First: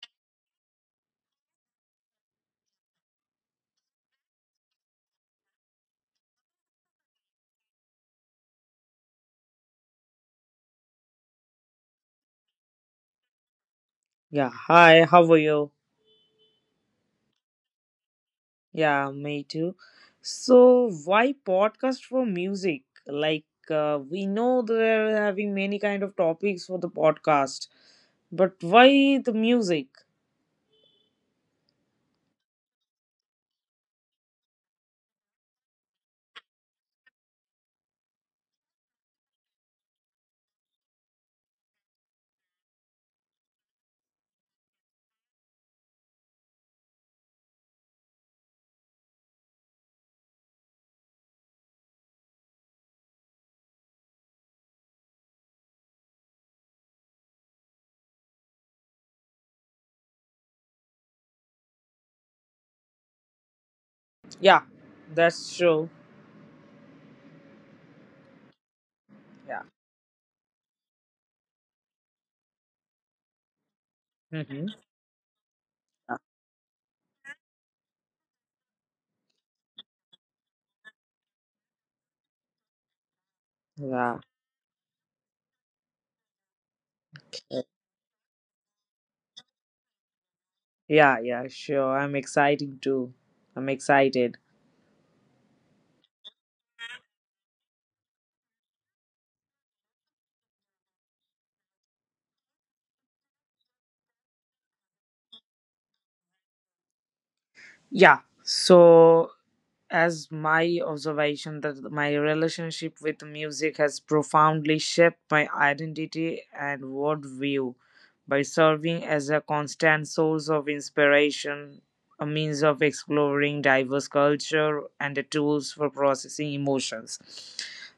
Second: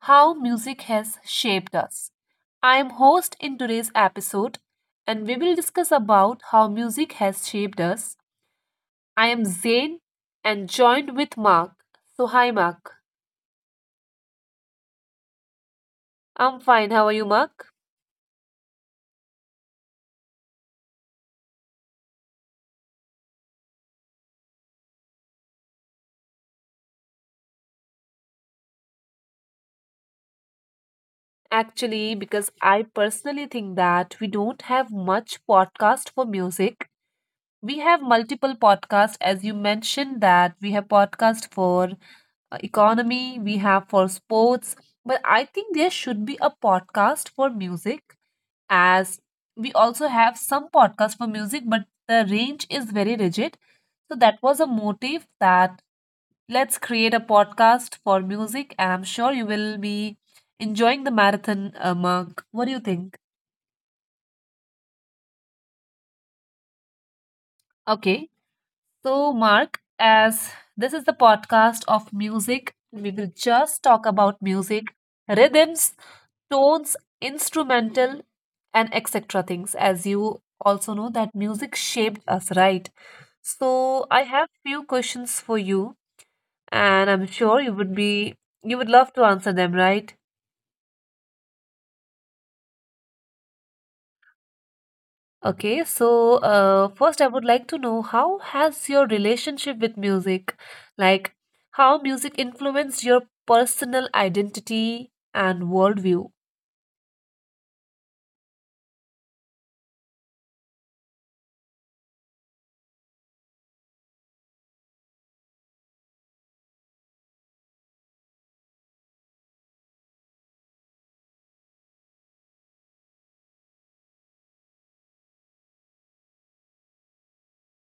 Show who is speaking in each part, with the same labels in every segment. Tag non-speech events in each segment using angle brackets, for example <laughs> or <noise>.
Speaker 1: How Music Has Shaped Us. I am host in today's episode, and we will discuss about how music has shaped us. I am Zain and joined with Mark. So, hi, Mark.
Speaker 2: Yeah, hi, how are you?
Speaker 1: I'm fine. How are you, Mark?
Speaker 2: Yeah, me too. So, why podcast for music? Like, we know they're having many kind of topics for the podcast, but why the music?
Speaker 1: Actually, because I personally think that we don't have much podcast for music. We have multiple podcasts, as you mentioned that we have podcast for economy, we have for sports, but I think there should be a podcast for music as we also have some podcasts for music, but the range is very rigid. So that was a motive that let's create a podcast for music, and I'm sure you will be enjoying the marathon, Mark. What do you think?
Speaker 2: Yeah, that's true.
Speaker 1: Okay. So,
Speaker 2: Yeah.
Speaker 1: Mark, as this is the podcast of music, we will just talk about
Speaker 2: Mm-hmm.
Speaker 1: music, rhythms, tones, instrumental, and etc. things. As you also know, that music shaped us, right? So,
Speaker 2: Yeah,
Speaker 1: I have few questions for you, and I'm sure you would love to answer them, right?
Speaker 2: yeah, sure. I'm exciting too. I'm excited.
Speaker 1: Okay, so first I would like to know how has your relationship with music, like how music influenced your personal identity and worldview?
Speaker 2: Yeah. So, as my observation that my relationship with music has profoundly shaped my identity and worldview by serving as a constant source of inspiration, a means of exploring diverse culture, and a tools for processing emotions.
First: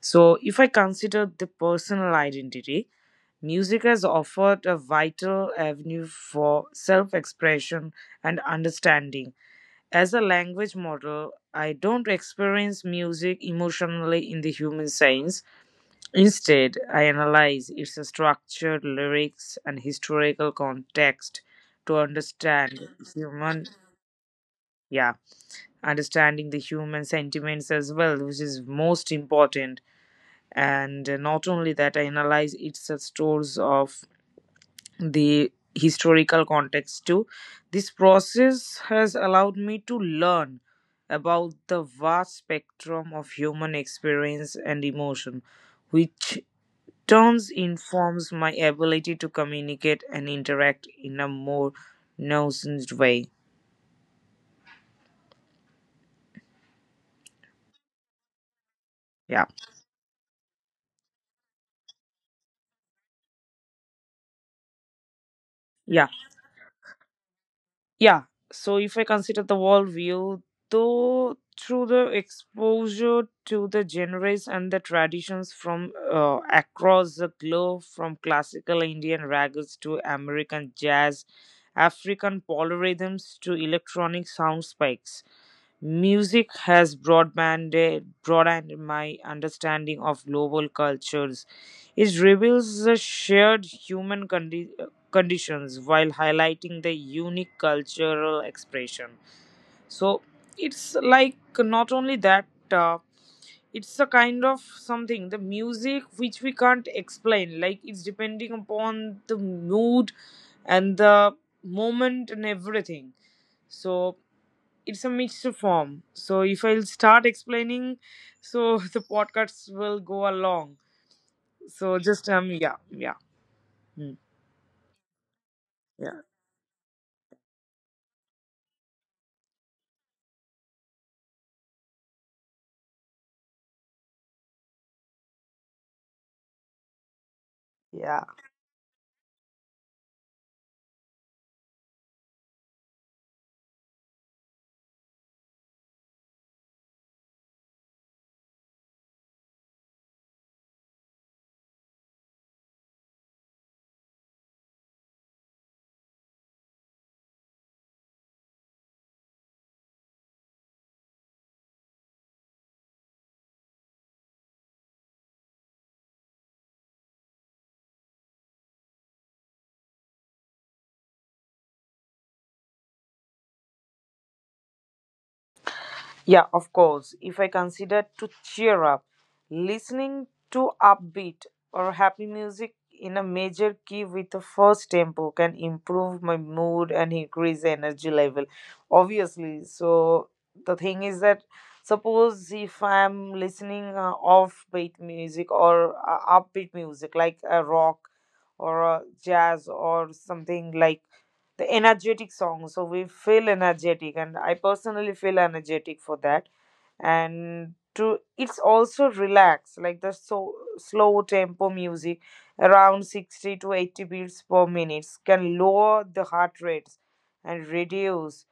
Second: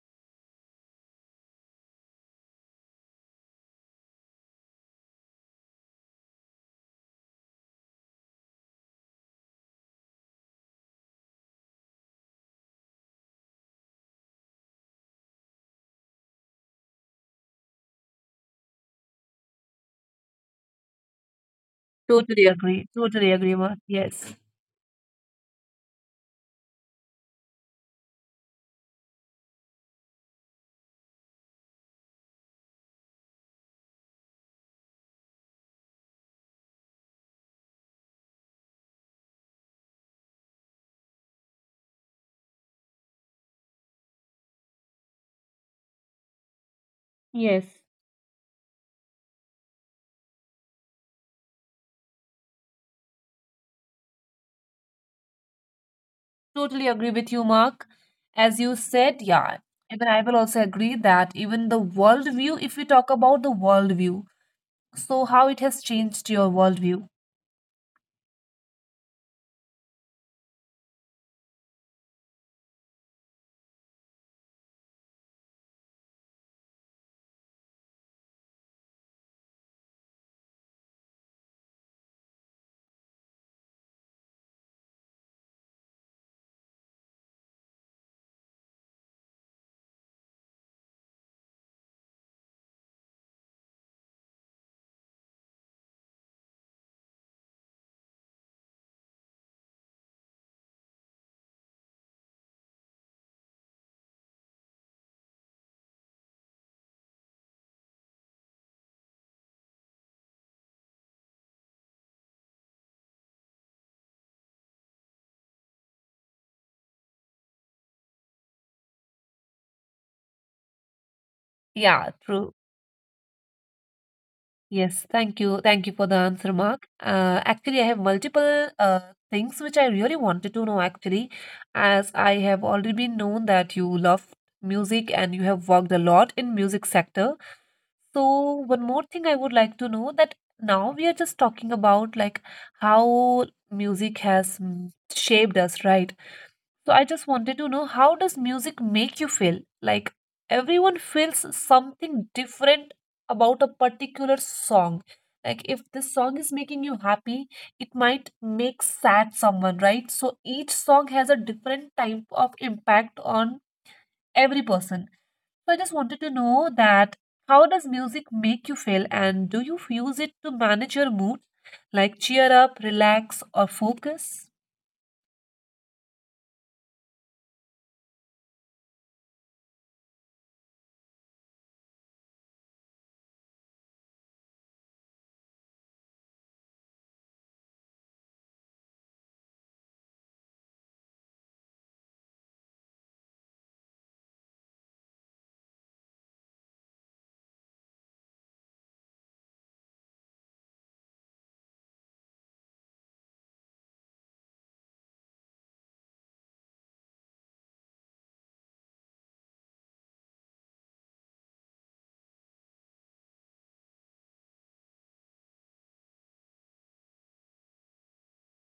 Speaker 2: So, if I consider the personal identity, music has offered a vital avenue for self expression and understanding as a language model, I don't experience music emotionally in the human sense. Instead, I analyze its structured lyrics and historical context to
Speaker 1: Totally
Speaker 2: understand
Speaker 1: agree. Totally agree,
Speaker 2: human,
Speaker 1: Mark. Yes.
Speaker 2: yeah, understanding the human sentiments as well, which is most important. And not only that, I analyze its source of the historical context too. This process has allowed me to learn about the vast spectrum of human experience and emotion, which turns
Speaker 1: Yes.
Speaker 2: informs my ability to communicate and interact in a more nuanced way.
Speaker 1: Totally agree with you, Mark. As you said,
Speaker 2: Yeah.
Speaker 1: yeah, even I will also agree that even the worldview, if we talk about the worldview, so how it has
Speaker 2: Yeah.
Speaker 1: changed your worldview.
Speaker 2: Yeah, so if I consider the world view, though through the exposure to the genres and the traditions from across the globe, from classical Indian ragas to American jazz, African polyrhythms to electronic sound spikes, music has broadened my understanding of global cultures. It reveals the shared conditions while highlighting the unique cultural expression. So it's like not only that, uh, it's a kind of something, the music which we can't explain. Like it's depending upon the mood and the moment and everything. So it's a mixed form. So if I'll start explaining, so <laughs> the podcasts will go along.
Speaker 1: Yeah,
Speaker 2: So just
Speaker 1: true.
Speaker 2: yeah, yeah. Hmm.
Speaker 1: Yes, thank you. Thank you for the
Speaker 2: Yeah.
Speaker 1: answer, Mark. Actually, I have multiple things which I really wanted to know, actually, as I have already been known that you love music and you have worked a lot in music sector. So
Speaker 2: Yeah.
Speaker 1: one more thing I would like to know that now we are just talking about like how music has shaped us, right? So I just wanted to know how does music make you feel? Like everyone feels something different about a particular song. Like if this song is making you happy, it might make sad someone, right? So each song has a different type of impact on every person. So I just wanted to know that how does music make you feel and do you use it to manage your mood? Like cheer up, relax, or focus?
Speaker 2: Yeah, of course. If I consider to cheer up, listening to upbeat or happy music in a major key with a first tempo can improve my mood and increase energy level. Obviously. So the thing is that suppose if I'm listening offbeat music or upbeat music like a rock or a jazz or something like the energetic song, so we feel energetic and I personally feel energetic for that. And to it's also relax like the so slow tempo music around 60 to 80 beats per minute can lower the heart rates and reduce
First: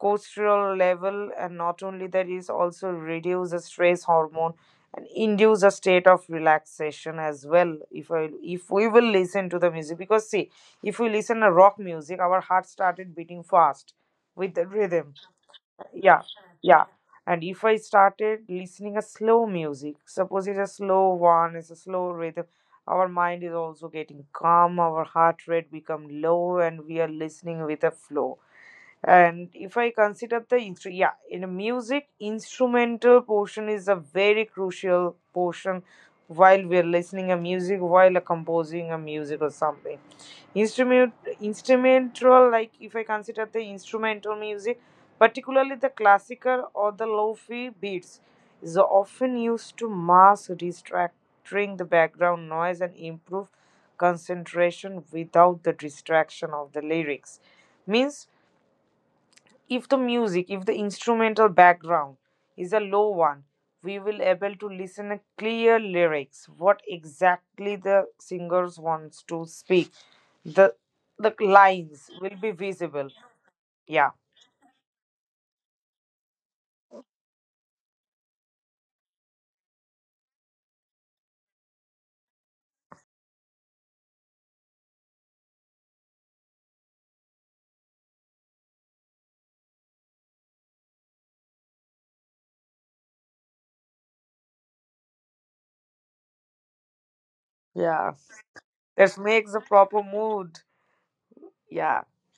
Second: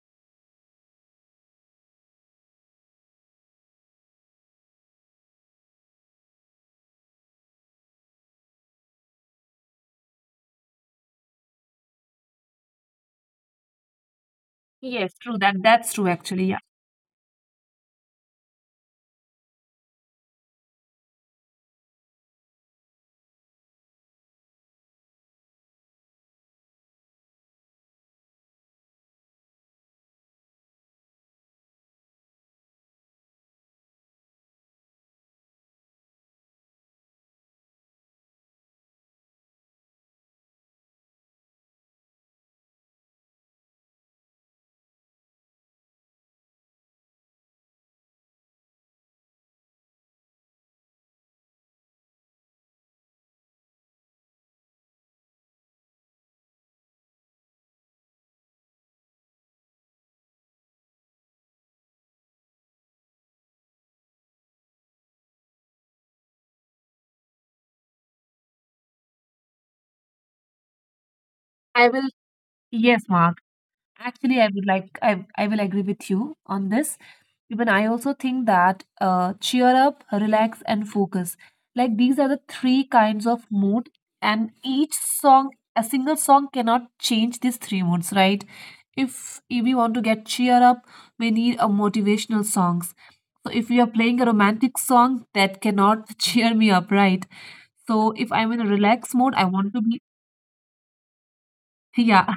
Speaker 2: cortisol level, and not only that is also reduce the stress hormone and induce a state of relaxation as well. If we will listen to the music, because see, if we listen to rock music our heart started beating fast with the rhythm.
Speaker 1: Yes, true. That's true
Speaker 2: Yeah,
Speaker 1: actually. Yeah.
Speaker 2: yeah. And if I started listening a slow music, suppose it's a slow one, it's a slow rhythm, our mind is also getting calm, our heart rate become low and we are listening with a flow. And if I consider yeah, in a music instrumental portion is a very crucial portion while we're listening a music, while composing a music or something. instrument Instrumental, like if I consider the instrumental music, particularly the classical or the lofi beats, is often used to mask distracting the background noise and improve concentration without the distraction of the lyrics. Means if the music, if the instrumental background is a low one, we will able to listen a clear lyrics, what exactly the singers wants to speak. The the
Speaker 1: I will.
Speaker 2: lines will be
Speaker 1: Yes,
Speaker 2: visible.
Speaker 1: Mark.
Speaker 2: Yeah.
Speaker 1: Actually, I would like I will agree with you on this. Even I also think that cheer up, relax, and focus. Like these are the three kinds of mood, and a single song cannot change these three moods, right? If we want to get cheer up, we need a motivational songs. So if we are playing a romantic song, that cannot <laughs> cheer me up, right? So
Speaker 2: Yeah.
Speaker 1: if I'm in a relaxed
Speaker 2: That
Speaker 1: mode, I
Speaker 2: makes a
Speaker 1: want to
Speaker 2: proper
Speaker 1: be
Speaker 2: mood. Yeah.
Speaker 1: yeah.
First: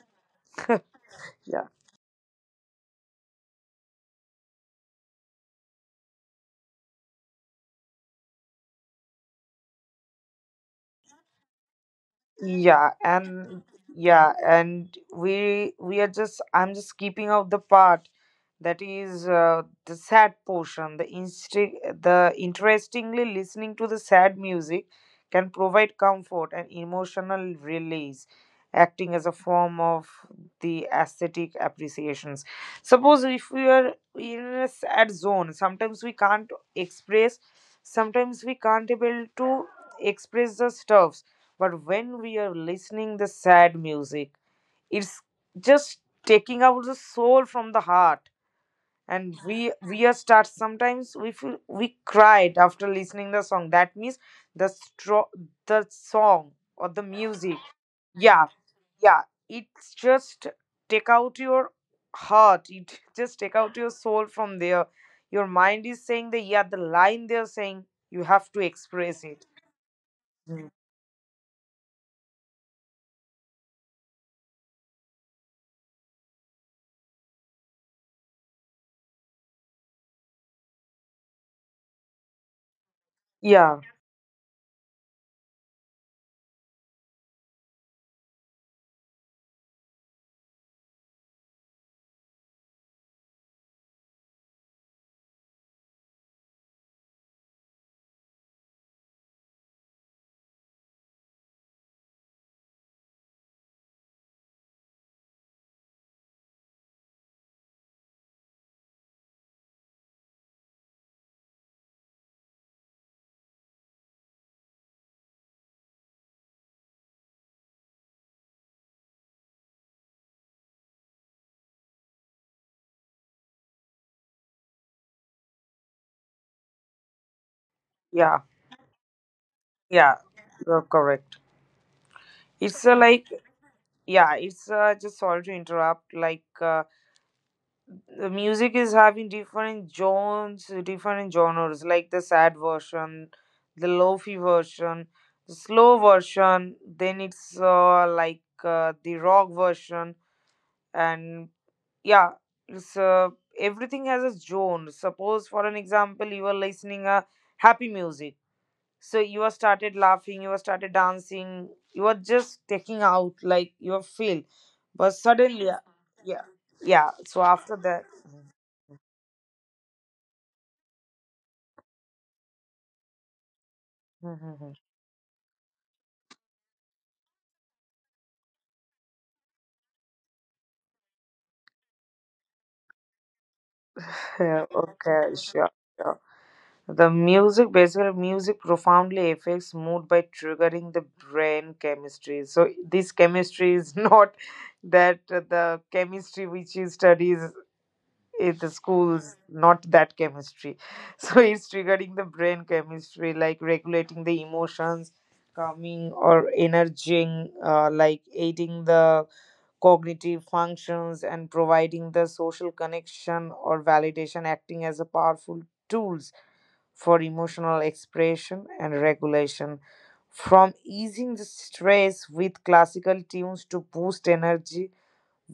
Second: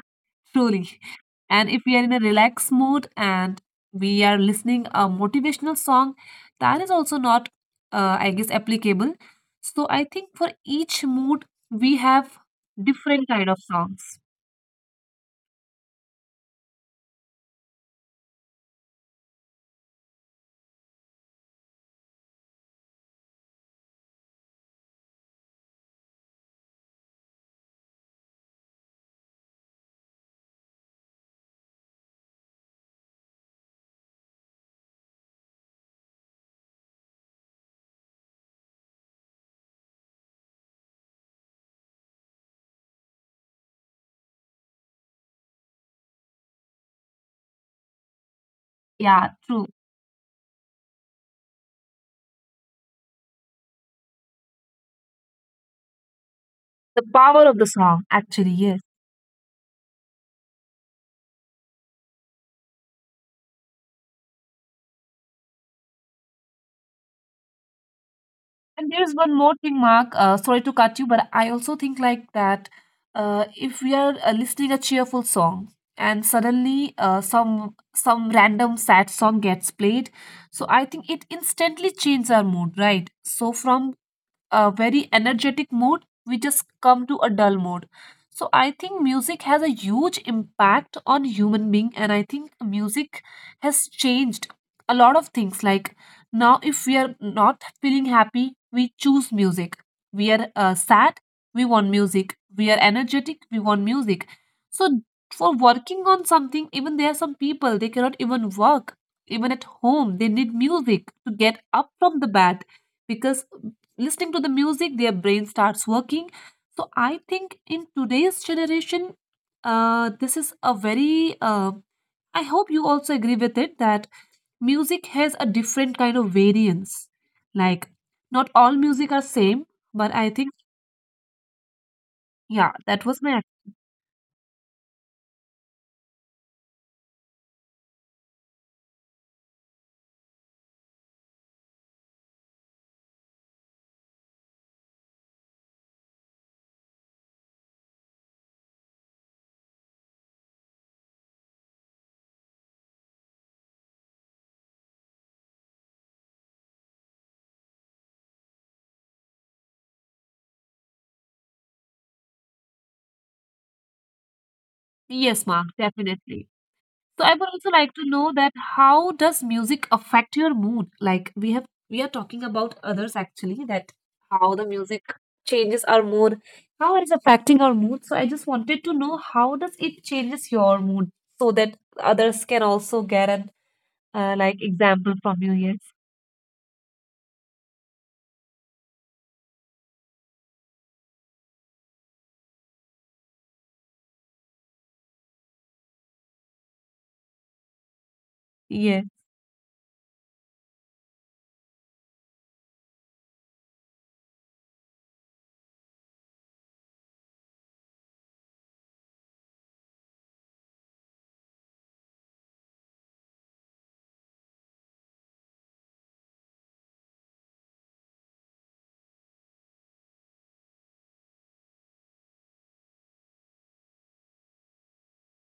Speaker 1: Truly.
Speaker 2: Yeah.
Speaker 1: And if we are in a relaxed mood and we are listening a motivational song, that is also not, I guess, applicable. So I think for each mood, we have
Speaker 2: Yeah
Speaker 1: different kind of
Speaker 2: and
Speaker 1: songs.
Speaker 2: yeah and we are just I'm just keeping out the part that is the sad portion. The interestingly listening to the sad music can provide comfort and emotional release, acting as a form of the aesthetic appreciations. Suppose if we are in a sad zone, sometimes we can't express, sometimes we can't able to express the stuffs, but when we are listening the sad music, it's just taking out the soul from the heart.
Speaker 1: Yeah,
Speaker 2: And
Speaker 1: true.
Speaker 2: we are start, sometimes we feel we cried after listening the song, that means the stro- the song or the
Speaker 1: The power of
Speaker 2: music.
Speaker 1: the song,
Speaker 2: Yeah,
Speaker 1: actually, yes.
Speaker 2: yeah. It's just take out your heart, it just take out your soul from there. Your mind is saying the, yeah, the line they're saying, you have to
Speaker 1: And there's
Speaker 2: express
Speaker 1: one
Speaker 2: it.
Speaker 1: more thing, Mark. Sorry
Speaker 2: Mm.
Speaker 1: to cut you, but I also think like that if we are listening a cheerful song and suddenly some random sad song gets played, so I think it instantly changes our mood, right? So
Speaker 2: Yeah,
Speaker 1: from a very energetic mood, we just come to a dull mood. So I think music has a huge impact on human being, and I think music has changed a lot of things. Like now, if we are not feeling happy, we choose music. We are sad, we want music. We are energetic, we want music. So for working on something, even there are some people they cannot even work. Even at home, they need music to get up from the bed because listening to the music their brain starts working. So I think in today's generation, this is a very I hope you also agree with it that music has a different kind of variance, like
Speaker 2: yeah.
Speaker 1: not all music are same, but
Speaker 2: Yeah,
Speaker 1: I think
Speaker 2: you're correct.
Speaker 1: yeah
Speaker 2: It's
Speaker 1: that was
Speaker 2: like,
Speaker 1: my
Speaker 2: yeah, it's just sorry to interrupt. Like the music is having different genres, different genres. Like the sad version, the lofi version, the slow version. Then it's like the rock version, and yeah, it's everything has a zone. Suppose for an example, you are listening a happy music, so you were started laughing, you were started dancing, you were just taking out like your feel, but
Speaker 1: yes, Mark,
Speaker 2: suddenly yeah,
Speaker 1: definitely.
Speaker 2: yeah.
Speaker 1: So I
Speaker 2: So
Speaker 1: would also
Speaker 2: after
Speaker 1: like to
Speaker 2: that,
Speaker 1: know that how does music affect your mood? Like we are talking about others actually, that how
Speaker 2: mhm.
Speaker 1: the music changes our mood, how it is affecting our mood. So I just wanted to know how does it changes your mood so that others can also get an like
Speaker 2: Yeah,
Speaker 1: example
Speaker 2: okay,
Speaker 1: from you.
Speaker 2: sure,
Speaker 1: Yes,
Speaker 2: sure the music basically music profoundly affects mood by triggering the brain chemistry. So this chemistry is <laughs> not that the chemistry which is studies in the
Speaker 1: yeah.
Speaker 2: schools, not that chemistry <laughs> so it's regarding the brain chemistry, like regulating the emotions, calming or energizing, like aiding the cognitive functions and providing the social connection or validation, acting as a powerful tools for emotional expression and regulation, from easing the stress with classical tunes to boost energy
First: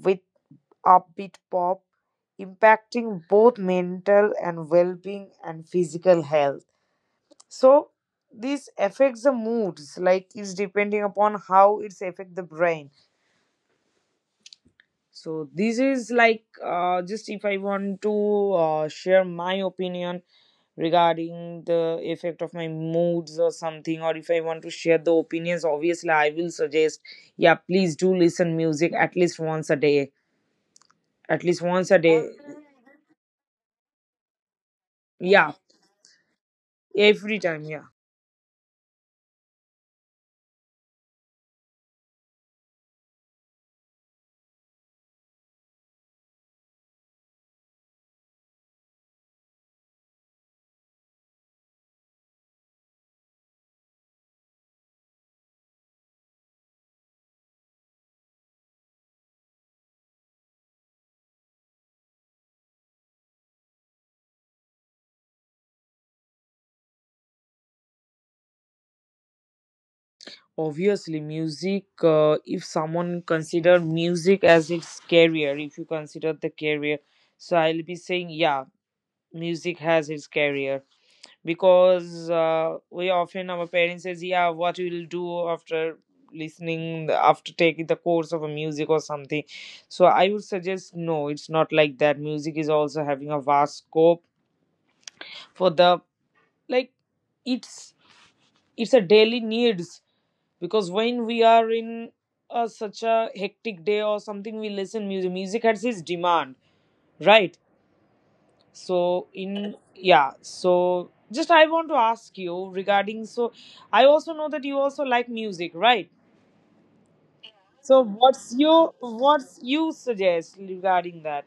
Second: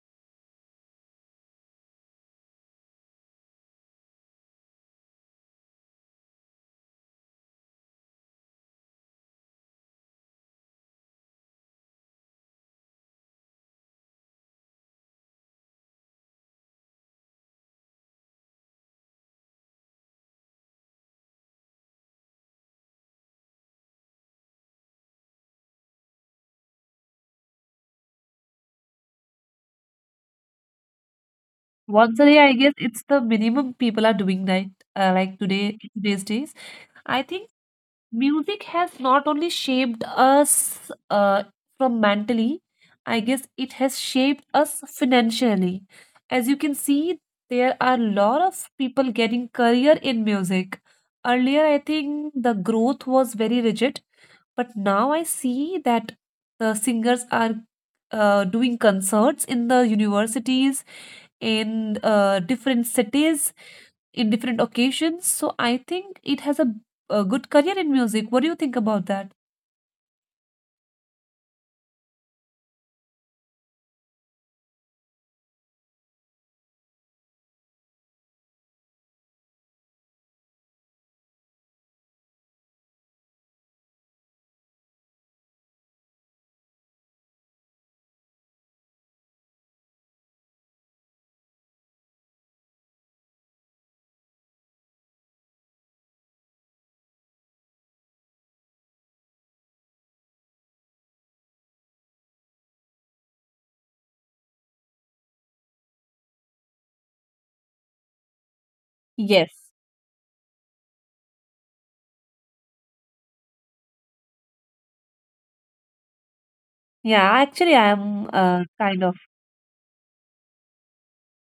Speaker 2: with upbeat pop, impacting both mental and well being and physical health. So, this affects the moods, like it's depending upon how it's affect the brain. So, this is like just if I want to share my opinion regarding the effect of my moods or something, or if I want to share the opinions, obviously I will suggest, yeah, please do listen music at least once a day. At least once a
Speaker 1: Once a
Speaker 2: day.
Speaker 1: day, I guess it's the minimum people are doing that. Like
Speaker 2: Yeah,
Speaker 1: today, today's days, I
Speaker 2: every
Speaker 1: think
Speaker 2: time. Yeah.
Speaker 1: music has not only shaped us from mentally, I guess it has shaped us financially. As you can see, there are a lot of people getting career in music. Earlier I think the growth was very rigid, but now I see that the singers are doing concerts in the universities, in different cities, in different occasions. So I think it has a good career in music. What do you think about that?
Speaker 2: Obviously music, if someone consider music as its career, if you consider the career, so I'll be saying yeah, music has its career, because we often our parents says, yeah, what you will do after listening, after taking the course of a music or something. So I would suggest no, it's not like that. Music is also having a vast scope for the, like it's, a daily needs, because when we are in a, such a hectic day or something, we listen music. Music has its demand, right? So
Speaker 1: Yes.
Speaker 2: in, yeah, so just I want to ask you regarding, so I also know that you also like music, right?
Speaker 1: Yeah, actually,
Speaker 2: So
Speaker 1: I'm
Speaker 2: what's your,
Speaker 1: kind of.
Speaker 2: what's you suggest regarding that?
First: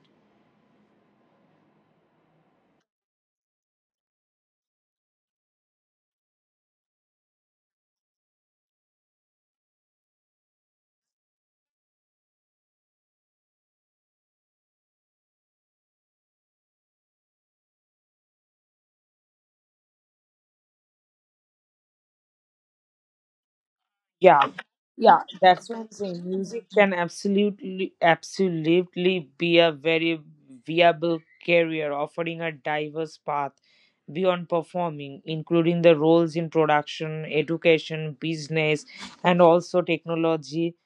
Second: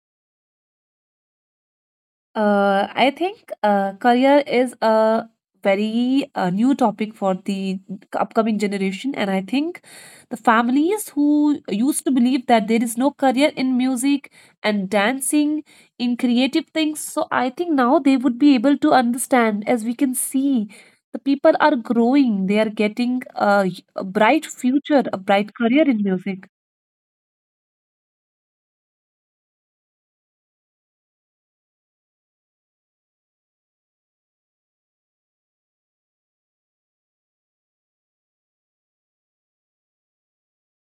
Speaker 1: I think career is a very new topic for the upcoming generation, and I think the families who used to believe that there is no career in music and dancing, in creative things, so I think now they would be able to understand. As we can see, the people are growing; they are getting a bright
Speaker 2: yeah
Speaker 1: future, a
Speaker 2: yeah
Speaker 1: bright
Speaker 2: that's what
Speaker 1: career
Speaker 2: I'm
Speaker 1: in
Speaker 2: saying,
Speaker 1: music.
Speaker 2: music can absolutely be a very viable career offering a diverse path beyond performing, including the roles in production, education, business, and also technology,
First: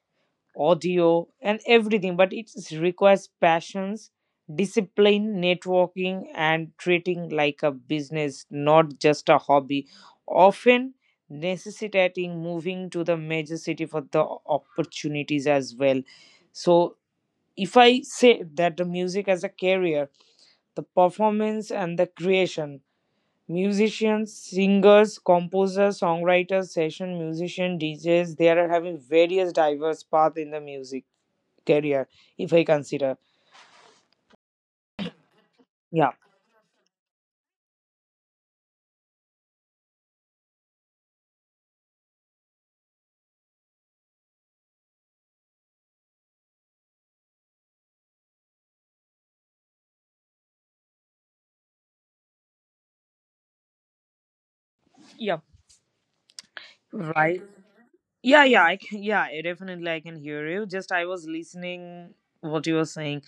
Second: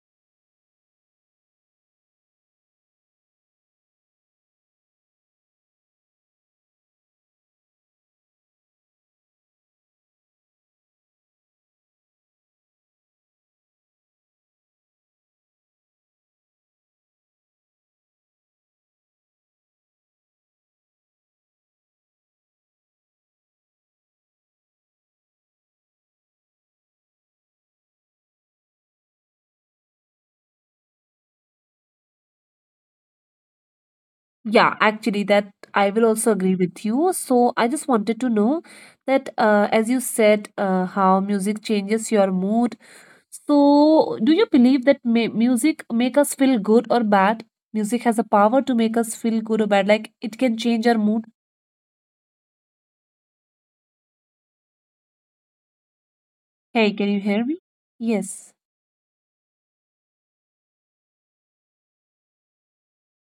Speaker 2: audio, and everything. But it requires passions, discipline, networking, and treating like a business, not just a hobby. Often necessitating moving to the major city for the opportunities as well. So, if I say that the music as a career, the performance and the creation, musicians, singers, composers, songwriters, session musician, DJs, they are having various diverse path in the music career, if I consider.
Speaker 1: Yeah, actually, that I
Speaker 2: Yeah.
Speaker 1: will also agree with you. So I just wanted to know that, as you said, how music changes your mood. So do you believe that music make us feel good or bad? Music has a power to make us feel good or bad. Like it can change our mood.
Speaker 2: Yeah.
Speaker 1: Hey, can you
Speaker 2: Right.
Speaker 1: hear me? Yes.
Speaker 2: Yeah, I can, yeah, I definitely I can hear you. Just I was listening what you were saying.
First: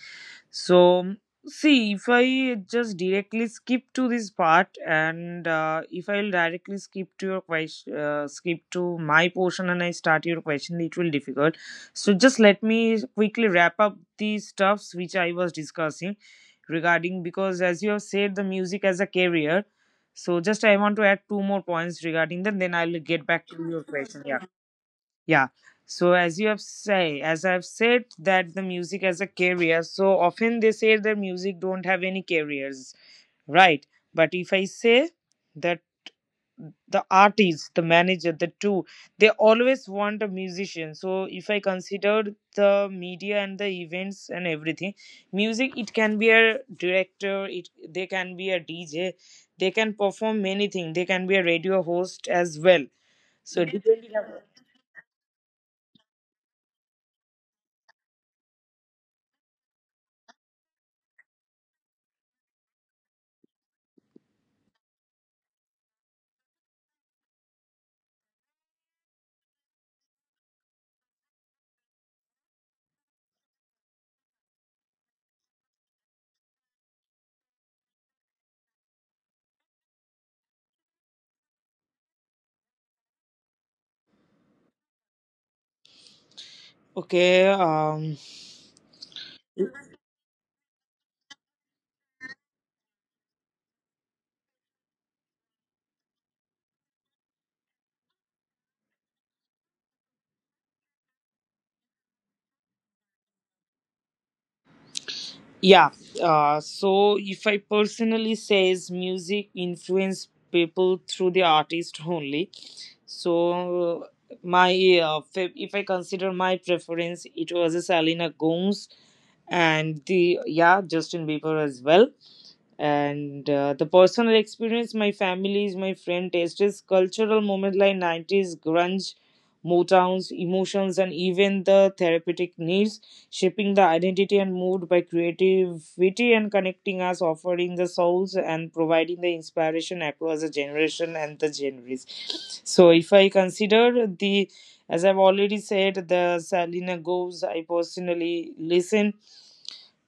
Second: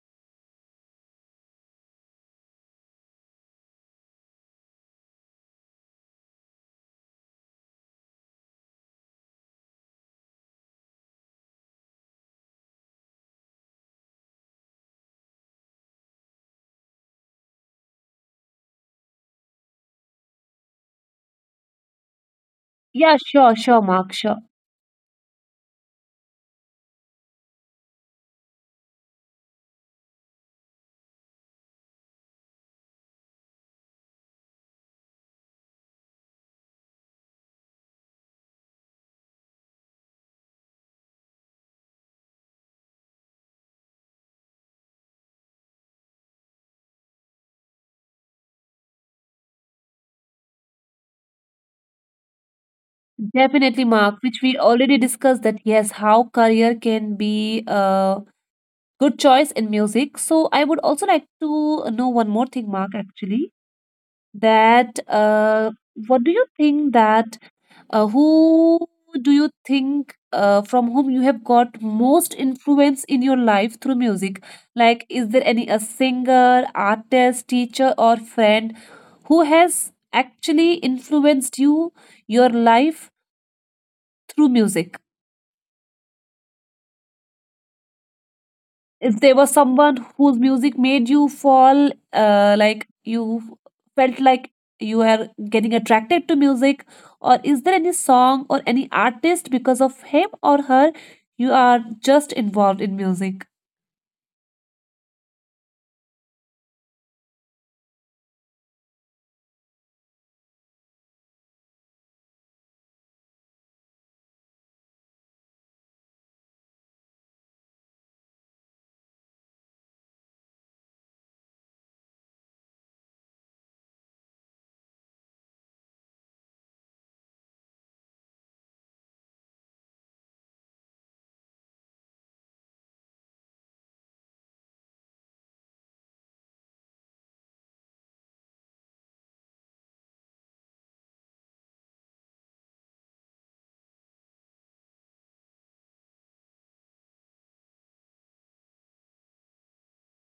Speaker 2: So, see, if I just directly skip to this part, and if I'll directly skip to your question, skip to my portion, and I start your question, it will difficult. So, just let me quickly wrap up the stuffs which I was discussing regarding, because as you have said, the music as a career. So, just I want to add two more points regarding that, then I'll get
Speaker 1: Yeah,
Speaker 2: back to your
Speaker 1: sure,
Speaker 2: question.
Speaker 1: Mark,
Speaker 2: Yeah.
Speaker 1: sure.
Speaker 2: Yeah. So as you have say, as I've said that the music as a career, so often they say that music don't have any careers, right? But if I say that the artist, the manager, the two, they always want a musician. So if I considered the media and the events and everything, music, it can be a director, it they can be a DJ, they can perform many things, they can be a radio host as well. So
Speaker 1: Definitely, Mark,
Speaker 2: depend-
Speaker 1: which we already discussed that yes, how career can be good choice in music. So I would also like to know one more thing, Mark, actually, that what do you think that who do you think from whom you have got most influence in your life through music? Like, is there any a singer, artist, teacher, or friend who has actually influenced you, your life through music?
Speaker 2: Okay,
Speaker 1: If there was someone whose music made you fall like you felt like you are getting attracted to music, or is there any song or any artist because of him or her you are just involved in music.
Speaker 2: yeah. So if I personally says music influence people through the artist only. So my if I consider my preference, it was a Selena Gomez and the Justin Bieber as well, and the personal experience, my families, my friend tastes, cultural moment like 90s grunge, motowns emotions, and even the therapeutic needs, shaping the identity and mood by creativity and connecting us, offering the souls and providing the inspiration across the generation and the genres. So if I consider the, as I've already said, the Selena goes, I personally listen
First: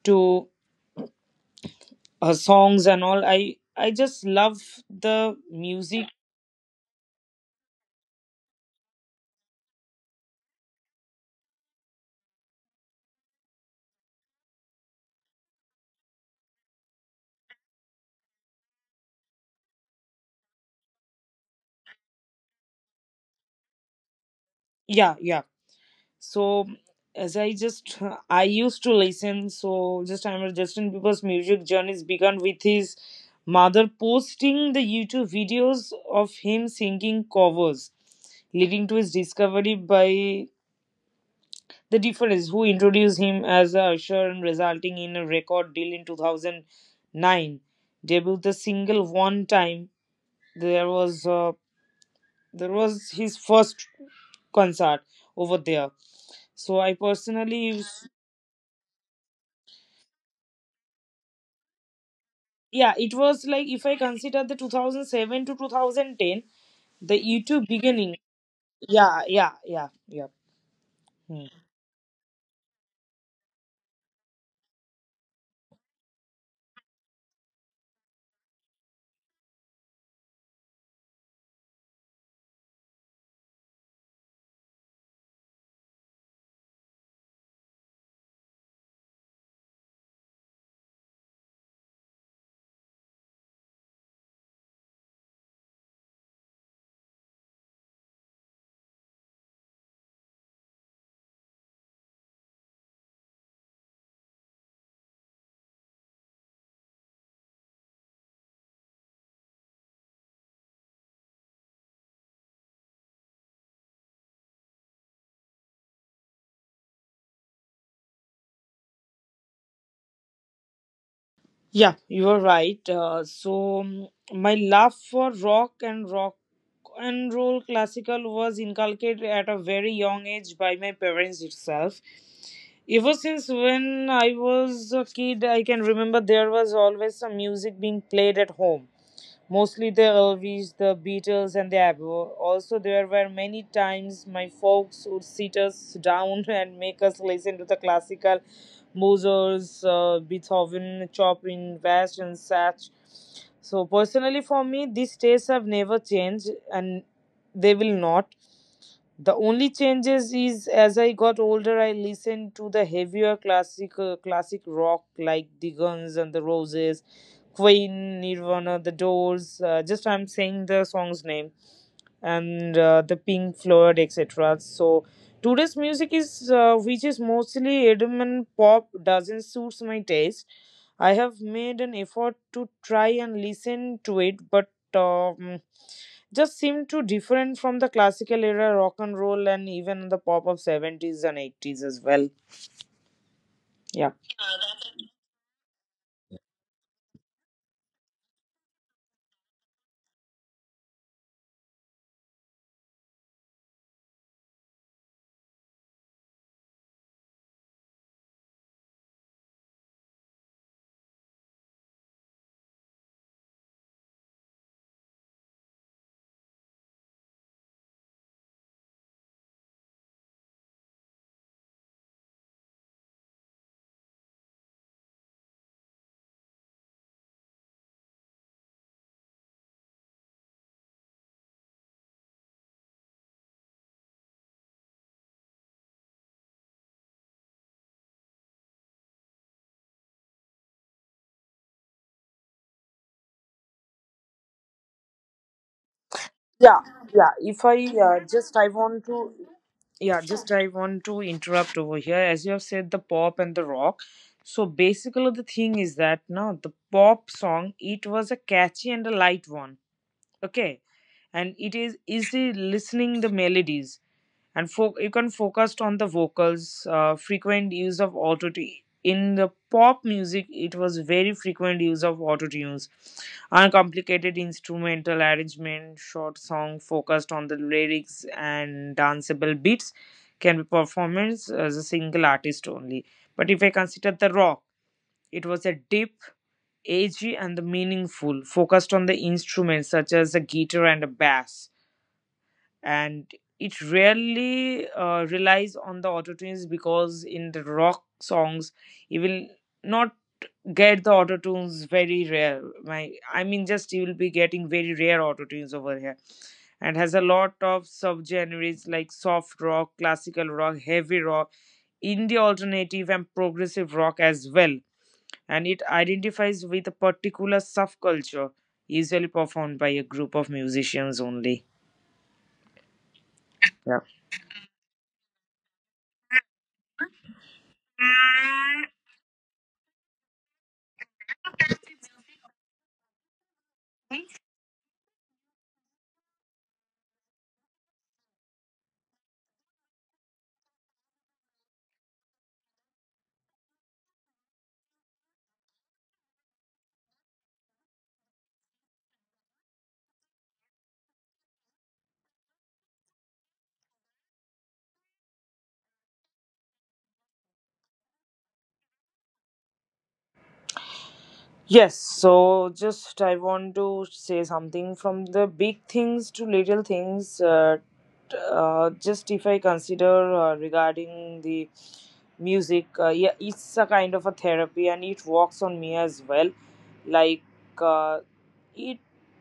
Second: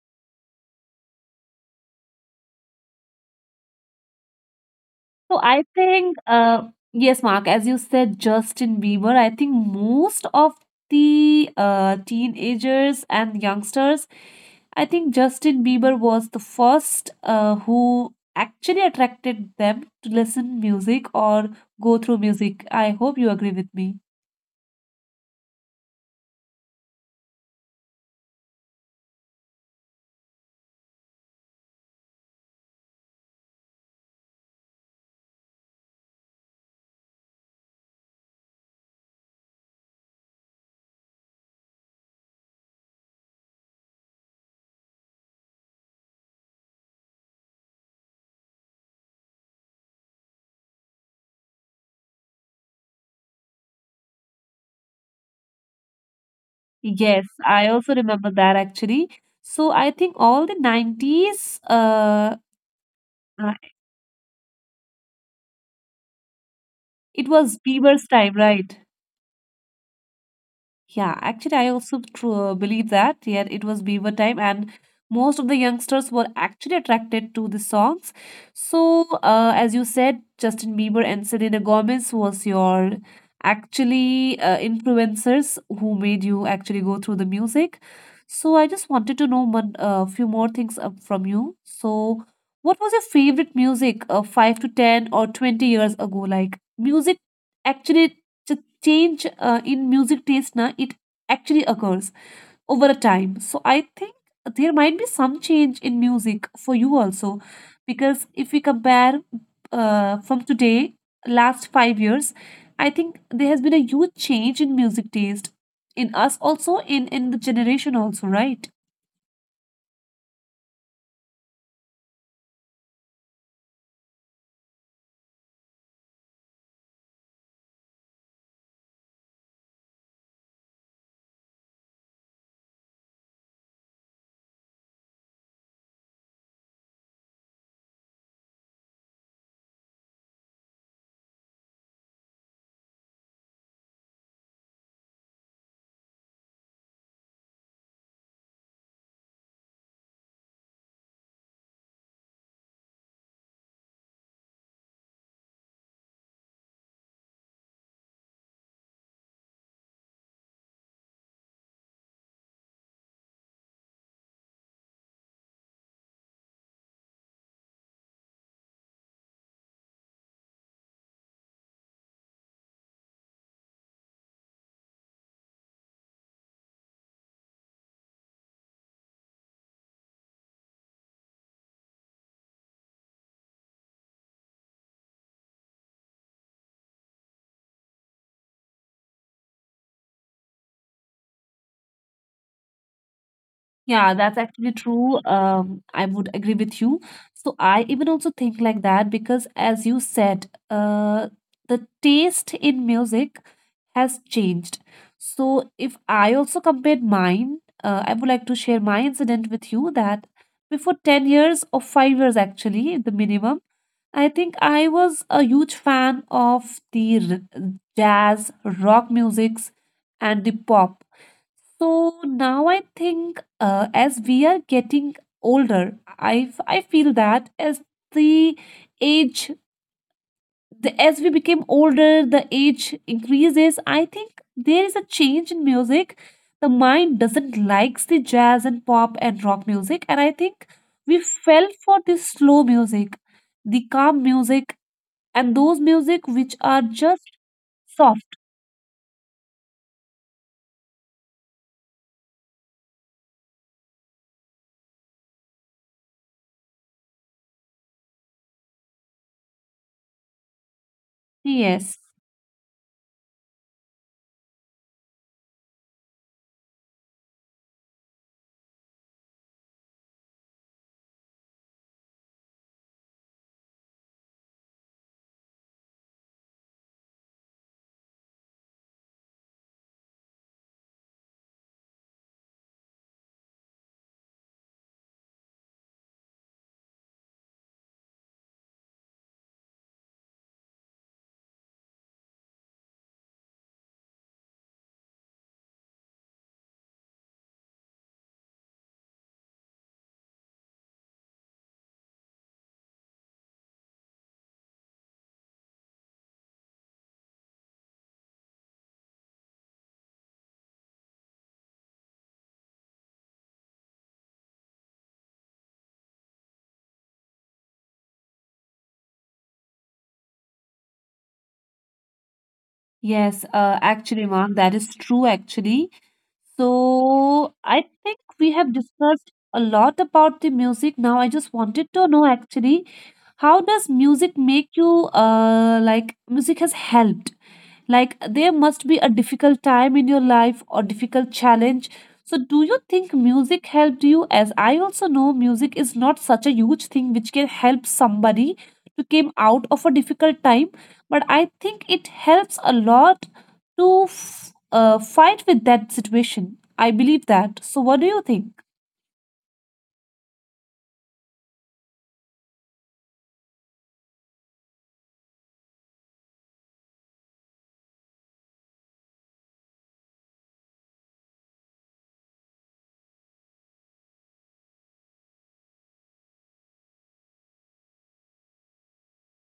Speaker 2: to her songs, and all I just love the
Speaker 1: So I
Speaker 2: music.
Speaker 1: think, yes, Mark, as you said, Justin Bieber, I think most of the teenagers and youngsters, I think Justin Bieber was the first who actually attracted them to listen music or go through music. I hope you agree with me.
Speaker 2: Yeah, yeah. So as I just I used to listen. So just I am remember Justin Bieber's music journeys began with his mother posting the YouTube videos of him singing covers, leading to his discovery by the difference who introduced him as a usher, and resulting in a record deal in 2009, debut the single one time. There was That was his first concert over there. So I
Speaker 1: Yes, I
Speaker 2: personally,
Speaker 1: also remember that actually. So I think all the 90s,
Speaker 2: yeah, it
Speaker 1: uh,
Speaker 2: was like if I consider the 2007 to 2010, the
Speaker 1: it was
Speaker 2: YouTube
Speaker 1: Bieber's
Speaker 2: beginning.
Speaker 1: time, right?
Speaker 2: Yeah, yeah, yeah, yeah.
Speaker 1: Yeah,
Speaker 2: Hmm.
Speaker 1: actually, I also tru believe that. Yeah, it was Beaver time, and most of the youngsters were actually attracted to the songs. So, as you said, Justin Bieber and Selena Gomez was your actually influencers who made you actually go through the music. So, I just wanted to know one few more things up from you. So, what was your favorite music 5 to 10 or 20 years ago? Like music actually change in music taste na, it actually occurs over a time. So I think there might be some change in music for you also, because if we compare from today last 5 years, I think there has been a huge change in music taste in us also, in the generation also, right?
Speaker 2: Yeah, you are right. So my love for rock and rock and roll classical was inculcated at a very young age by my parents itself. Ever since when I was a kid, I can remember there was always some music being played at home, mostly the Elvis, the Beatles, and the Abbo. Also, there were many times my folks would sit us down <laughs> and make us listen to the classical Mozart's, Beethoven, Chopin, Bach, and such. So, personally, for me, these tastes have never changed, and they will not. The only changes is as I got older, I listened to the heavier classic rock like the Guns and the Roses, Queen, Nirvana, The Doors. Just I'm saying the song's name, and the Pink Floyd, etc. So today's music is which is mostly EDM and pop, doesn't suits my taste. I have made an effort to try and listen to it, but um, just seem too different from the classical era rock and roll and even the pop of 70s and 80s as well. Yeah.
Speaker 1: Yeah, that's actually true. I would agree with you. So I even also think like that because, as you said, the taste in music has changed. So if I also compared mine, I would like to share my incident with you, that before 10 years or 5 years, actually, the minimum, I think I was a huge fan of the jazz, rock musics, and the pop. So now I think as we are getting older, I feel that as the age the, as we became older, the age increases. I think there is a change in music. The mind doesn't likes the jazz and pop and rock music, and I think we fell for this slow music, the calm music, and those music which are
Speaker 2: Yeah,
Speaker 1: just
Speaker 2: yeah. if I
Speaker 1: soft.
Speaker 2: just I want to Yeah, just I want to interrupt over here. As you have said, the pop and the rock, so basically the thing is that now the pop song, it was a catchy and a light one, okay, and it
Speaker 1: Yes,
Speaker 2: is easy listening, the melodies, and you can focus on the vocals, frequent use of auto tune in the pop music. It was very frequent use of auto tunes, uncomplicated instrumental arrangement, short song focused on the lyrics and danceable beats, can be performed as a single artist only. But if I consider the rock, it was a deep, edgy, and the meaningful, focused on the instruments such as a guitar and a bass, and it rarely relies on the auto tunes, because in the rock songs you will not get the auto tunes very rare, my I mean, just you will be getting very rare auto tunes over here, and has a lot of subgenres like soft rock, classical rock, heavy rock, indie, alternative, and progressive rock as well, and it identifies with a particular subculture, usually performed by a group of musicians only.
Speaker 1: yes. Actually, Mark, that is true. Actually, so I think we have discussed a lot about the music now. I just wanted to know actually, how does music make you like music has helped like there must be a difficult time in your life or difficult challenge. So do you think music helped you? As I also know music is not such a huge thing which can help somebody to came out of a difficult time, but I think it helps a lot to fight with that situation. I believe that. So what do you think?
Speaker 2: Yes, so just I want to say something from the big things to little things. Just if I consider regarding the music, yeah, it's a kind of a therapy, and it works on me as well. Like uh, it,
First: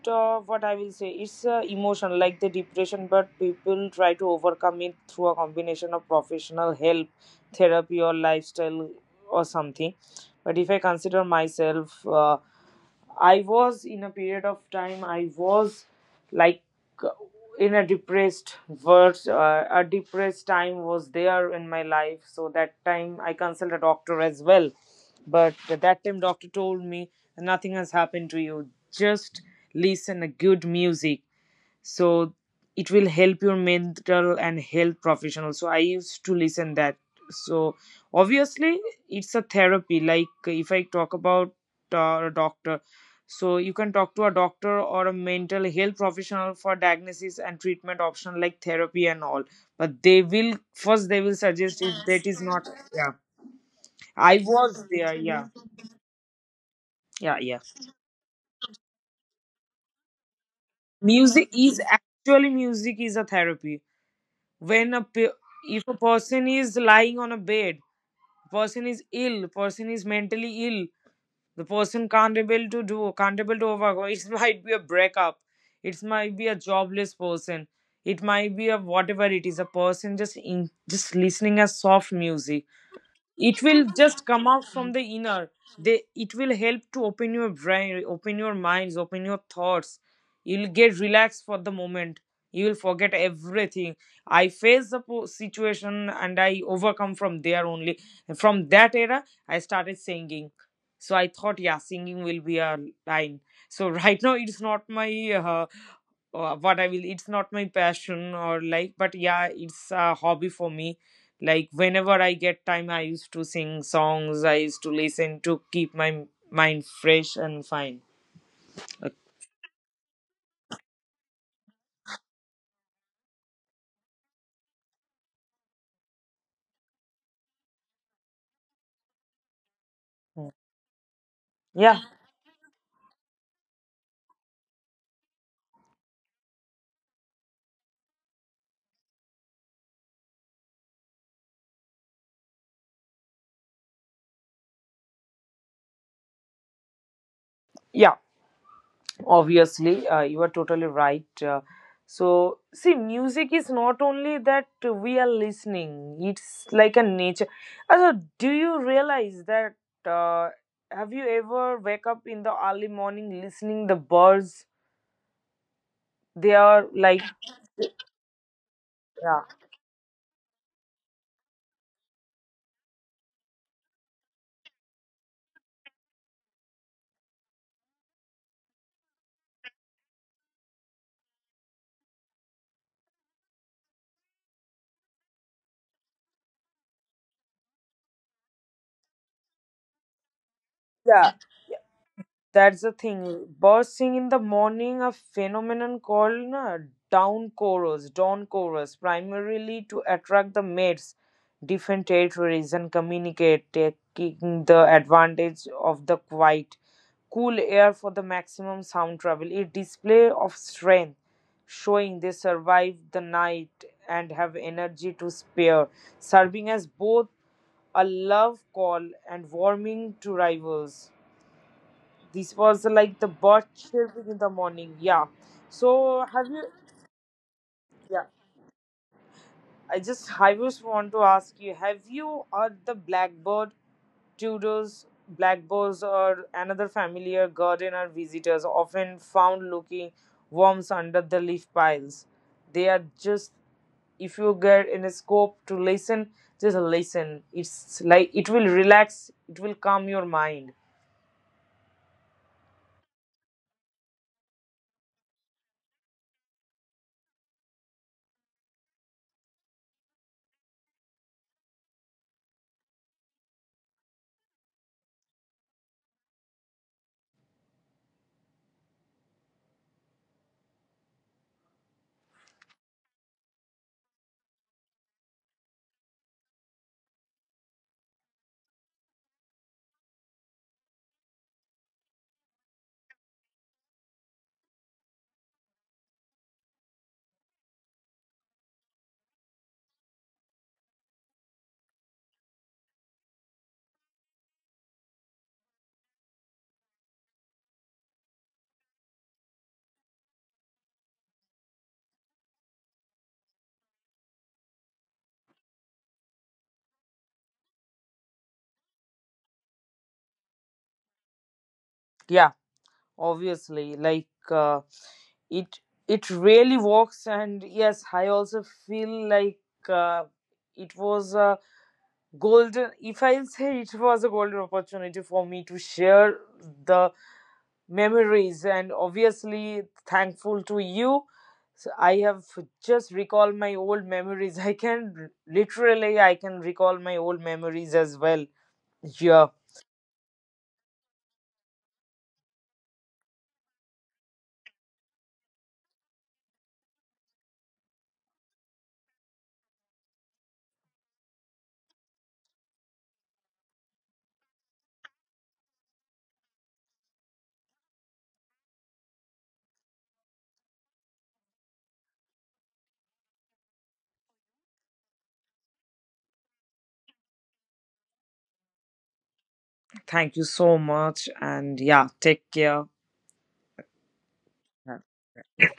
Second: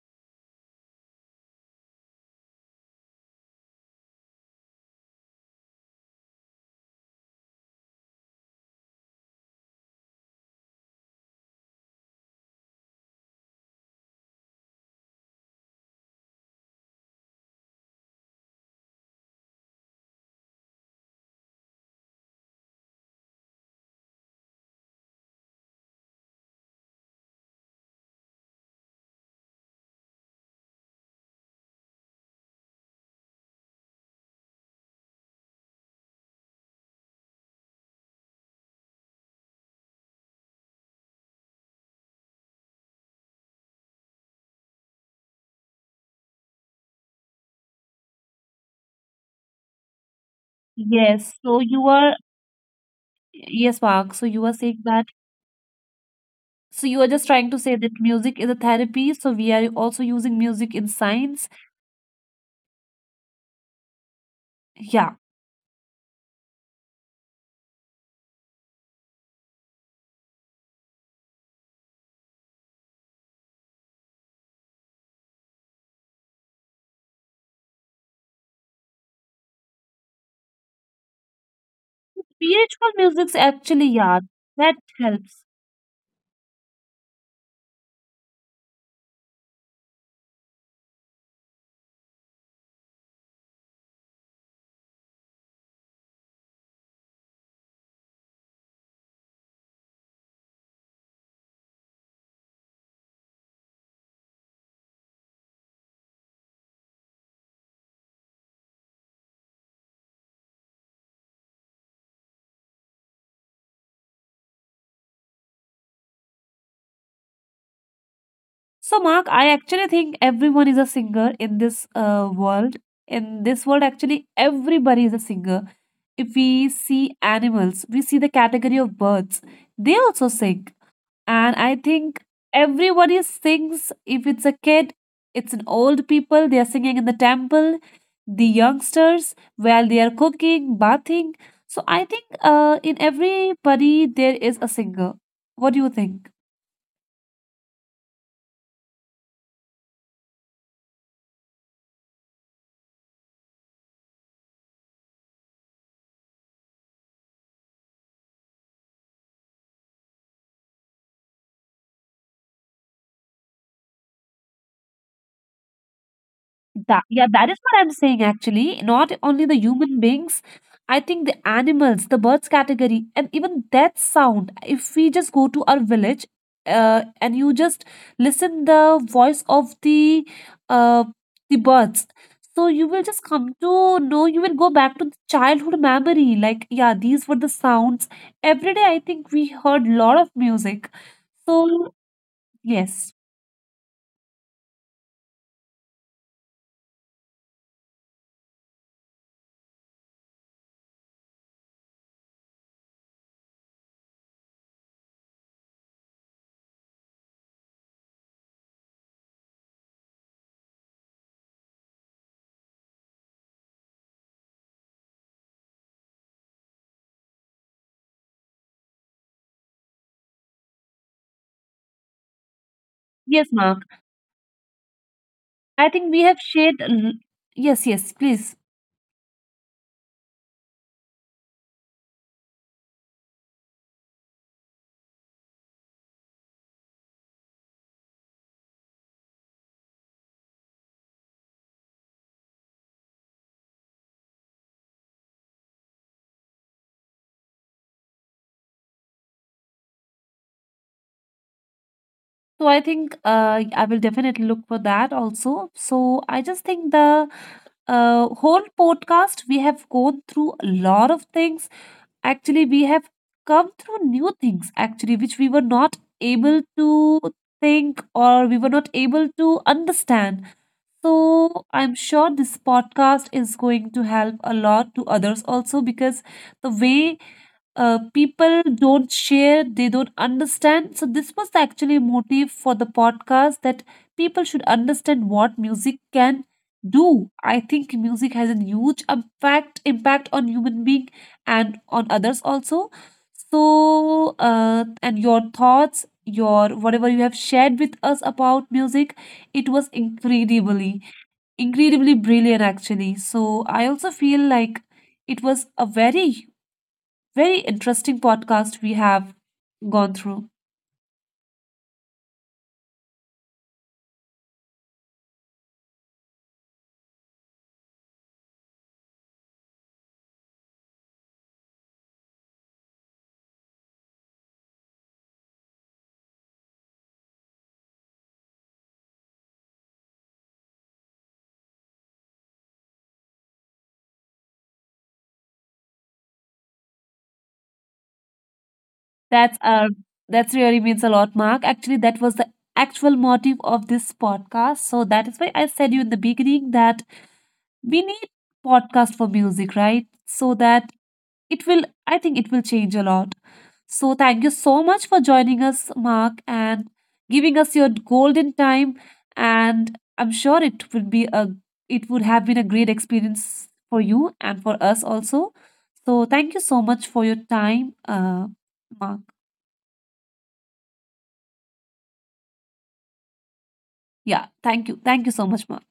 Speaker 2: what I will say, it's emotion like the depression, but people try to overcome it through a combination of professional help, therapy, or lifestyle or something. But if I consider myself. I was in a period of time, I was like in a a depressed time was there in my life. So that time I consulted a doctor as well. But at that time, doctor told me, nothing has happened to you. Just listen a good music, so it will help your mental and health professional. So I used to listen that. So obviously it's a therapy. Like if I talk about a doctor, so you can talk to a doctor or a mental health professional for diagnosis and treatment option like therapy and all, but they will first, they will
Speaker 1: Yes. So
Speaker 2: suggest
Speaker 1: you
Speaker 2: if
Speaker 1: are
Speaker 2: that is not. Yeah,
Speaker 1: yes, Mark. So
Speaker 2: I
Speaker 1: you are saying
Speaker 2: was
Speaker 1: that
Speaker 2: there, yeah.
Speaker 1: so you are just
Speaker 2: Yeah,
Speaker 1: trying
Speaker 2: yeah.
Speaker 1: to say that music is a therapy, so we are also using music in
Speaker 2: music
Speaker 1: science.
Speaker 2: is actually Music is a therapy. when a
Speaker 1: Yeah,
Speaker 2: pe- if a person is lying on a bed, person is ill, person is mentally ill, the person can't able to do. Can't able to overcome it, <laughs> might be a breakup, it might be a jobless person, it might be a whatever it is, a person just in just listening a soft music,
Speaker 1: spiritual music's
Speaker 2: it will
Speaker 1: actually, yeah,
Speaker 2: just come out
Speaker 1: that
Speaker 2: from the
Speaker 1: helps.
Speaker 2: inner. They, it will help to open your brain, open your minds, open your thoughts. You'll get relaxed for the moment, you will forget everything. I faced the po- Situation, and I overcome from there only. From that era, I started singing. So I thought, yeah, singing will be a line. So <laughs> right now it's not my what I will. It's not my passion or like, but yeah, it's a hobby for me. Like whenever I get time, I used to sing songs. I used to listen to keep my mind fresh and fine.
Speaker 1: So, Mark, I actually think everyone is a singer in this world. In this world, actually, everybody is a singer. If we see animals, we see the category of birds, they also
Speaker 2: Okay.
Speaker 1: sing. And I
Speaker 2: Yeah,
Speaker 1: think everybody sings. If it's a kid, it's an old people, they are singing in the temple. The youngsters, while they are cooking, bathing. So I think in everybody there is a singer. What do you think?
Speaker 2: yeah. Obviously, you are totally right. So see, music is not only that we are listening. It's like a nature. Also, do you realize that? Uh, have you ever wake up in the early morning listening the birds? They are
Speaker 1: That,
Speaker 2: like,
Speaker 1: yeah, that is what I'm saying actually. Not
Speaker 2: yeah,
Speaker 1: only the human beings, I think the animals, the birds category, and even that sound. If we just go to our village, and you just listen the voice of uh the birds, so you will just come to know. You will go back to the childhood memory. Like yeah, these were the sounds every day. I think we heard lot of music.
Speaker 2: yeah,
Speaker 1: So
Speaker 2: that's the
Speaker 1: yes,
Speaker 2: thing, bursting in the morning, a phenomenon called na, down chorus dawn chorus, primarily to attract the mates, different territories, and communicate, taking the advantage of the quiet cool air for the maximum sound travel, a display of strength, showing they survived the night and have energy to spare, serving as both a love call and warming to rivals. This was like the
Speaker 1: yes,
Speaker 2: bird
Speaker 1: Mark.
Speaker 2: chirping in the morning. Yeah.
Speaker 1: I think we
Speaker 2: So
Speaker 1: have
Speaker 2: have you?
Speaker 1: shared. Yes, yes,
Speaker 2: Yeah.
Speaker 1: please.
Speaker 2: I just want to ask you: have you heard the blackbird, Tudors, blackbirds, or another familiar gardener visitors often found looking worms under the leaf piles? They are just, if you get in a scope to listen, just listen. It's like it will relax. It will calm your mind.
Speaker 1: So I think I will definitely look for that also. So I just think the whole podcast we have gone through a lot of things. Actually, we have come through new things actually, which we were not able to think or we were not able to understand. So I'm sure this podcast is going to help a lot to others also, because the way people don't share, they don't understand. So, this was actually a motive for the podcast that people should understand what music can do. I think music has a huge impact impact on human being and on others also. So, and your thoughts, your whatever you have shared with us about music, it was incredibly brilliant actually. So, I also feel like it was a very interesting podcast we have gone through.
Speaker 2: Yeah, obviously, like, it it really works, and yes, I also feel like uh, it was a golden, if I'll say, it was a golden opportunity for me to share the memories, and obviously thankful to you. So I have just recalled my old memories. I can recall my old memories as well. Yeah.
Speaker 1: That's uh, that's really means a lot, Mark. Actually, that was the actual motive of this podcast. So that is why I said you in the beginning that we need podcast for music, right? So that it will, I think it will change a lot. So thank you so much for joining us, Mark, and giving us your golden time, and I'm sure it would be a, it would have been a great experience for you and for us also. So thank you so much for your time, Mark.
Speaker 2: Thank you so much, and yeah, take care.
Speaker 1: Yeah, thank you, thank you so much, Mark.